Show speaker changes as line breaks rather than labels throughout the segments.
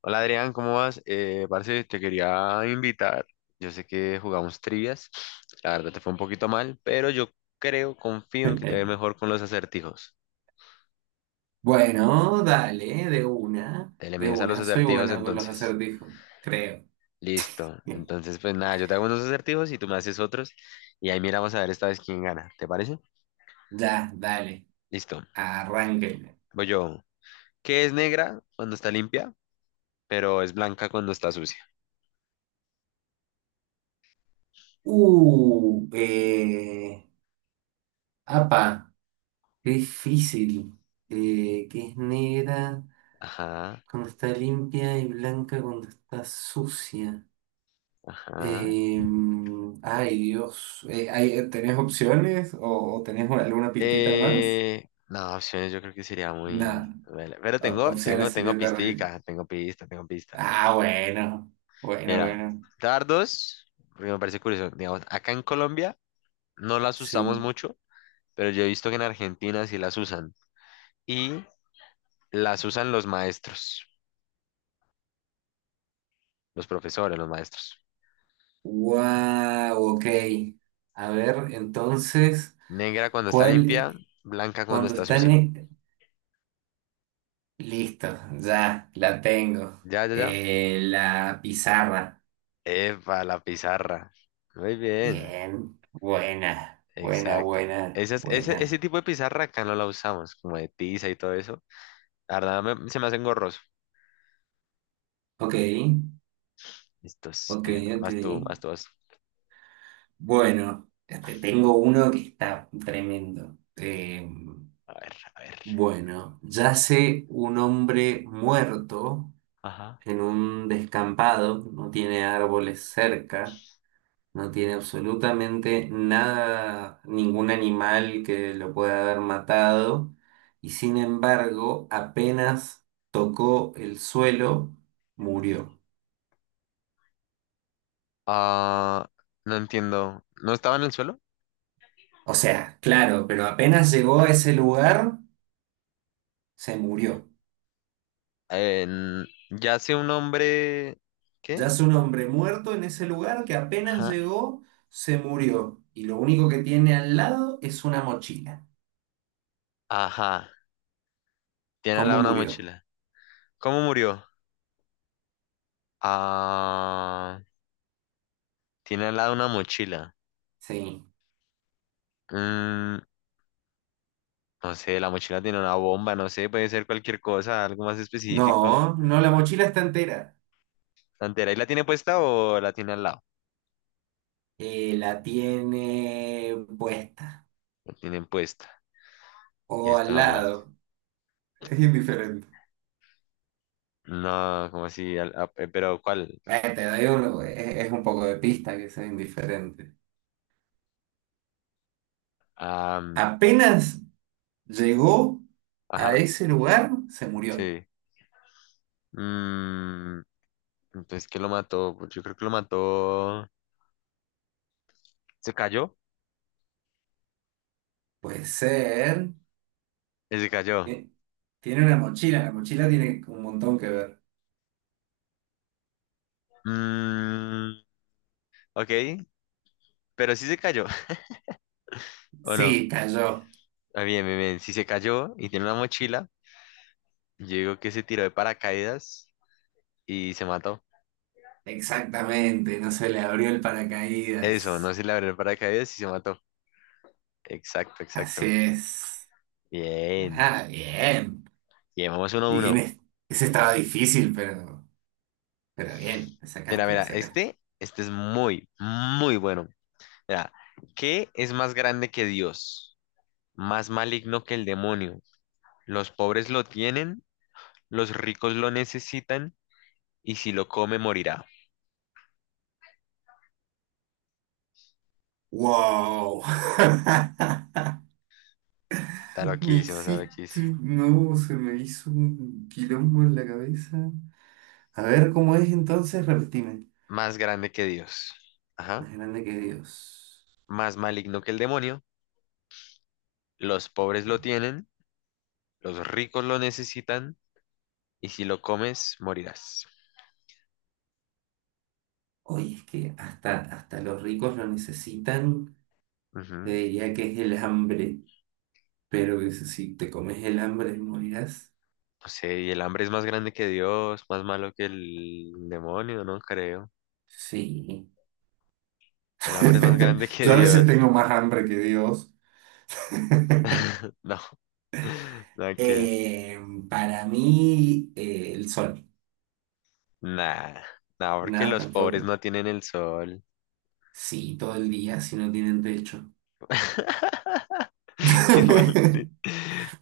Hola Adrián, ¿cómo vas? Parce, te quería invitar. Yo sé que jugamos trivias. La verdad te fue un poquito mal, pero yo creo, confío en que te ve mejor con los acertijos.
Bueno, dale,
Te le
de
mides a los
una, soy
acertijos
bueno con los
entonces.
acertijos, creo.
Listo. Entonces, pues nada, yo te hago unos acertijos y tú me haces otros. Y ahí miramos a ver esta vez quién gana. ¿Te parece?
Ya, dale,
Listo.
arránquenle.
Voy yo. ¿Qué es negra cuando está limpia, pero es blanca cuando está sucia?
Uh, eh, apa, qué difícil. Que es negra
Ajá,
cuando está limpia y blanca cuando está sucia.
ajá.
Ay, Dios. ¿Tenés opciones o tenés alguna pistita más?
No, opciones yo creo que sería muy...
Nada,
Pero tengo, tengo,
opciones
tengo
sería terrible.
pistica, tengo pista.
Ah, bueno, bueno,
Mira,
bueno.
dardos, porque me parece curioso, digamos, acá en Colombia no las usamos
Sí.
mucho, pero yo he visto que en Argentina sí las usan. Y las usan los maestros, los maestros.
Wow, ok. A ver, entonces,
Negra cuando está limpia,
¿cuál?
blanca cuando
Cuando
está
están...
sucia.
eh, Listo, ya, la tengo.
Ya.
La pizarra.
Epa, la pizarra. Muy bien.
Bien, buena, buena,
Exacto.
buena,
Ese
buena.
tipo de pizarra acá no la usamos, como de tiza y todo eso. La verdad se me hace engorroso.
Ok,
Estos,
ok, ok.
más tú. Vas.
Bueno, este, tengo uno que está tremendo.
A ver, a ver.
Bueno, yace un hombre muerto
Ajá.
en un descampado, no tiene árboles cerca, no tiene absolutamente nada, ningún animal que lo pueda haber matado, y sin embargo, apenas tocó el suelo, murió.
Ah, no entiendo. ¿No estaba en el suelo?
O sea, claro, pero apenas llegó a ese lugar, se murió.
Ya sé un hombre. ¿Qué?
Ya es un hombre muerto en ese lugar que apenas
Ajá.
llegó, se murió. Y lo único que tiene al lado es una mochila.
Ajá. Tiene al lado
¿Cómo
una
murió?
mochila. ¿Cómo murió? Ah, tiene al lado una mochila.
Sí.
Mm, no sé, la mochila tiene una bomba, no sé, puede ser cualquier cosa, algo más específico.
No, no, la mochila está entera.
¿Santera? ¿Y la tiene puesta o la tiene al lado?
La tiene puesta
La tienen puesta. Y
o al
estaba muerta.
lado. Es indiferente.
No, ¿como así? ¿Pero cuál?
Te doy uno, es un poco de pista que sea indiferente.
Am,
Apenas llegó a
ajá,
ese lugar, se murió.
sí. Mm, entonces, ¿qué lo mató? Pues yo creo que lo mató. ¿Se cayó?
Puede ser.
Se cayó.
eh, Tiene una mochila, la mochila tiene un montón que ver.
Mm, ok, pero sí se cayó, ¿o no?
Sí, cayó.
Ah, bien, bien, bien. Si se cayó y tiene una mochila, yo digo que se tiró de paracaídas y se mató.
Exactamente, no se le abrió el
Eso, no
paracaídas.
se le abrió el paracaídas y se mató. Exacto,
Así
exacto.
es.
Bien.
Ah, bien.
Bien, vamos uno a
Bien,
uno.
es- Ese estaba difícil, pero bien, le
Mira,
sacaste, le
mira,
sacaste.
este es muy, muy bueno. Mira, ¿qué es más grande que Dios? Más maligno que el demonio. Los pobres lo tienen, los ricos lo necesitan, y si lo come morirá.
¡Wow!
Está
Me
loquísimo, está
hiciste.
loquísimo.
No, se me hizo un quilombo en la cabeza. A ver cómo es entonces, repetime.
Más grande que Dios. Ajá.
Más grande que Dios.
Más maligno que el demonio. Los pobres lo tienen, los ricos lo necesitan, y si lo comes, morirás.
Oye, es que hasta, hasta los ricos lo necesitan. Te
Ujú.
diría que es el hambre, pero que si te comes el hambre morirás.
No sé, y el hambre es más grande que Dios, más malo que el demonio, no creo.
Sí.
El hambre es más grande que
Yo a veces
Dios.
tengo más hambre que Dios.
No, no quiero.
Eh, para mí, el sol.
Nah, nah, porque
Nada,
los pobres
tampoco.
no tienen el sol.
Sí, todo el día, si no tienen techo.
Qué mal.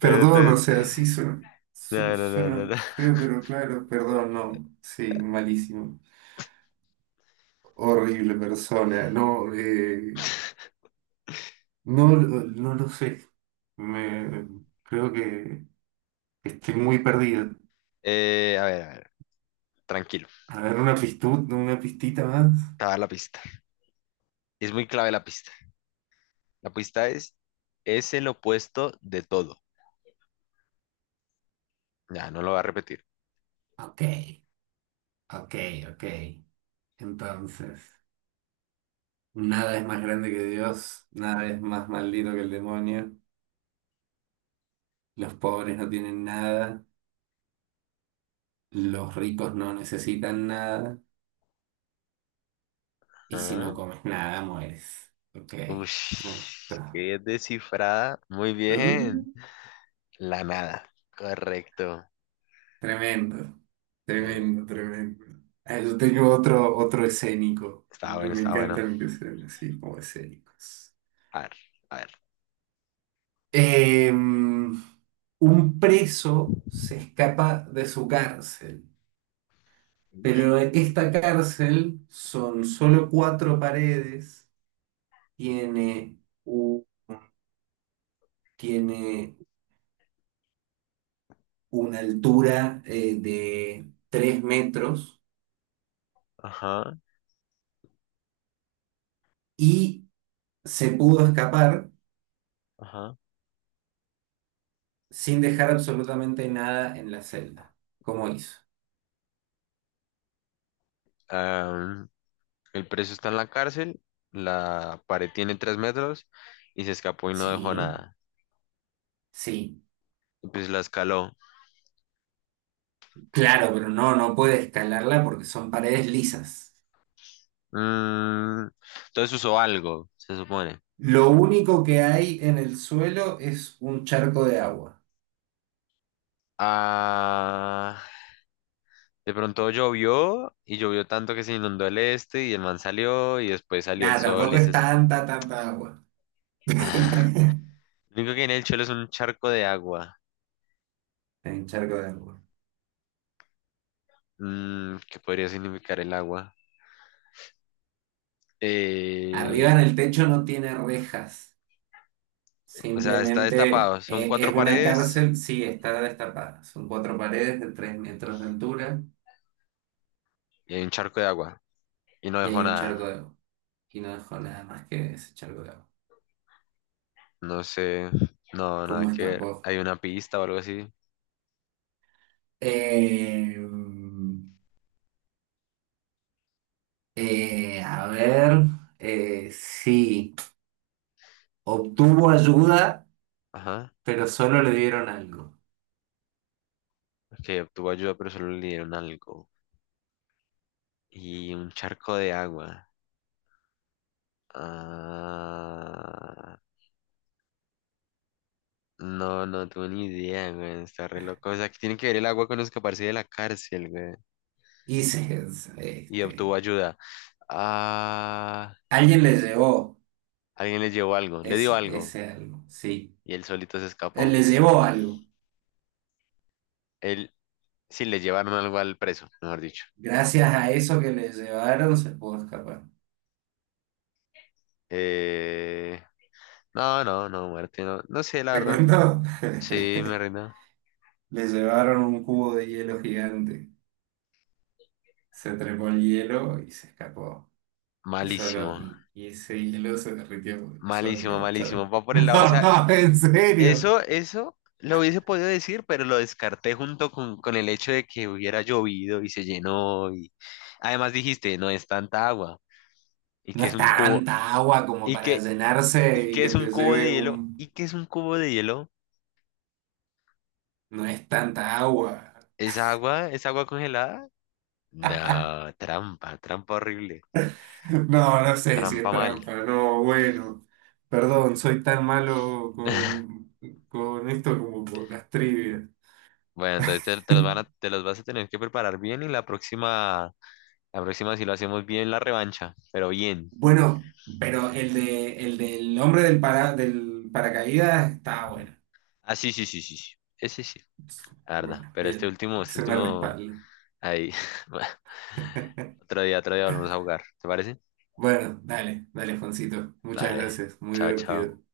Pero
o
entonces,
sea, sí suena,
no, no, no, no,
suena
no.
feo, pero claro, perdón, no. Sí, malísimo. Horrible persona. No, no, no lo sé. Me, Creo que estoy muy perdido.
A ver, tranquilo,
A ver, una pistita más.
te voy a dar la pista. Es muy clave la pista. La pista es, es el opuesto de todo. Ya, no lo va a repetir.
Ok, ok, ok. Entonces. Nada es más grande que Dios, nada es más maldito que el demonio. Los pobres no tienen nada, los ricos no necesitan nada, y si no
Ah,
comes nada, mueres. Ok. Ah,
ush,
está.
qué descifrada. Muy bien.
Mm,
La nada. Correcto.
tremendo,
Deme-
tremendo, tremendo. Ah, yo tengo otro, otro escénico.
Está bueno,
Me
está bueno.
encantan que sean así como escénicos.
A ver, a ver.
Em, un preso se escapa de su cárcel. Pero esta cárcel son solo cuatro paredes, tiene, u- tiene una altura de 3 metros
Ajá,
y se pudo escapar
ajá.
sin dejar absolutamente nada en la celda. ¿Cómo hizo?
Am, el preso está en la cárcel. La pared tiene tres metros y se escapó y no dejó
Sí,
nada.
sí,
Y pues la escaló.
claro, pero no, no puede escalarla porque son paredes lisas.
Mm, entonces usó algo, se supone.
Lo único que hay en el suelo es un charco de agua.
Ah, de pronto llovió y llovió tanto que se inundó el este y el man salió y después salió el
Nada,
sol
tampoco
y
es
se...
tanta, tanta agua.
Lo único que hay en el Cholo es un charco de agua.
En charco de agua.
Mm, ¿qué podría significar el agua?
Arriba
Eh,
en el techo no tiene rejas,
o sea, está
simplemente
destapado. Son
es
cuatro
una
paredes
cárcel, sí, está destapada. Son cuatro paredes de 3 metros de altura
y hay un charco de agua. Y no
y
dejó
hay un
nada.
charco de agua. Y no dejó nada más que ese charco de agua.
No sé. No, nada
¿Cómo
que ver.
escapó?
Hay una pista o algo así.
Eh, a ver, sí, obtuvo ayuda,
Ajá.
pero solo le dieron algo.
Que obtuvo ayuda, pero solo le dieron algo. Y un charco de agua. Ah, no, no tuve ni idea, güey. Está re loco. O sea, que tiene que ver el agua con escaparse de la cárcel, güey.
Y se-
Y obtuvo
este,
ayuda. Ah.
Alguien le llevó
Alguien le llevó algo, le dio algo
ese algo, sí.
y él solito se
Él
escapó.
les llevó algo.
Él, sí, le llevaron algo al preso, mejor dicho.
Gracias a eso que les llevaron, se pudo escapar.
Eh, no, no, no, muerte, no, no sé, la
¿Te
verdad.
cuento?
Sí, me rindo.
Les llevaron un cubo de hielo gigante. Se trepó el hielo y se escapó.
Malísimo,
Y ese hielo se derritió y solo
malísimo,
quedó el charco.
malísimo. Va por el lado, o sea,
No, en serio.
eso lo hubiese podido decir, pero lo descarté junto con el hecho de que hubiera llovido y se llenó y además dijiste, no es tanta agua y
No
que es
es
un cubo
tanta agua como
y
para
que,
llenarse y que te lleve
y
un...
que es un cubo de hielo.
No es tanta agua.
¿Es agua? ¿Es agua congelada? No, trampa, trampa horrible,
No, no sé si es
trampa mal.
trampa, no, bueno, perdón, soy tan malo con esto como con las trivias.
Bueno, entonces te los van te los vas a tener que preparar bien y la próxima si lo hacemos bien la revancha, pero bien.
Bueno, pero el de el del hombre del paracaídas está bueno.
Ah, sí, sí, sí, sí, sí. Ese sí, la verdad.
Bueno,
Pero
bien,
este
se me
último,
respalda.
ahí. Bueno, otro día volvemos a jugar. ¿Te parece?
Bueno, dale, dale, Juancito, muchas
Dale.
gracias, muy
Chao, chao.
divertido.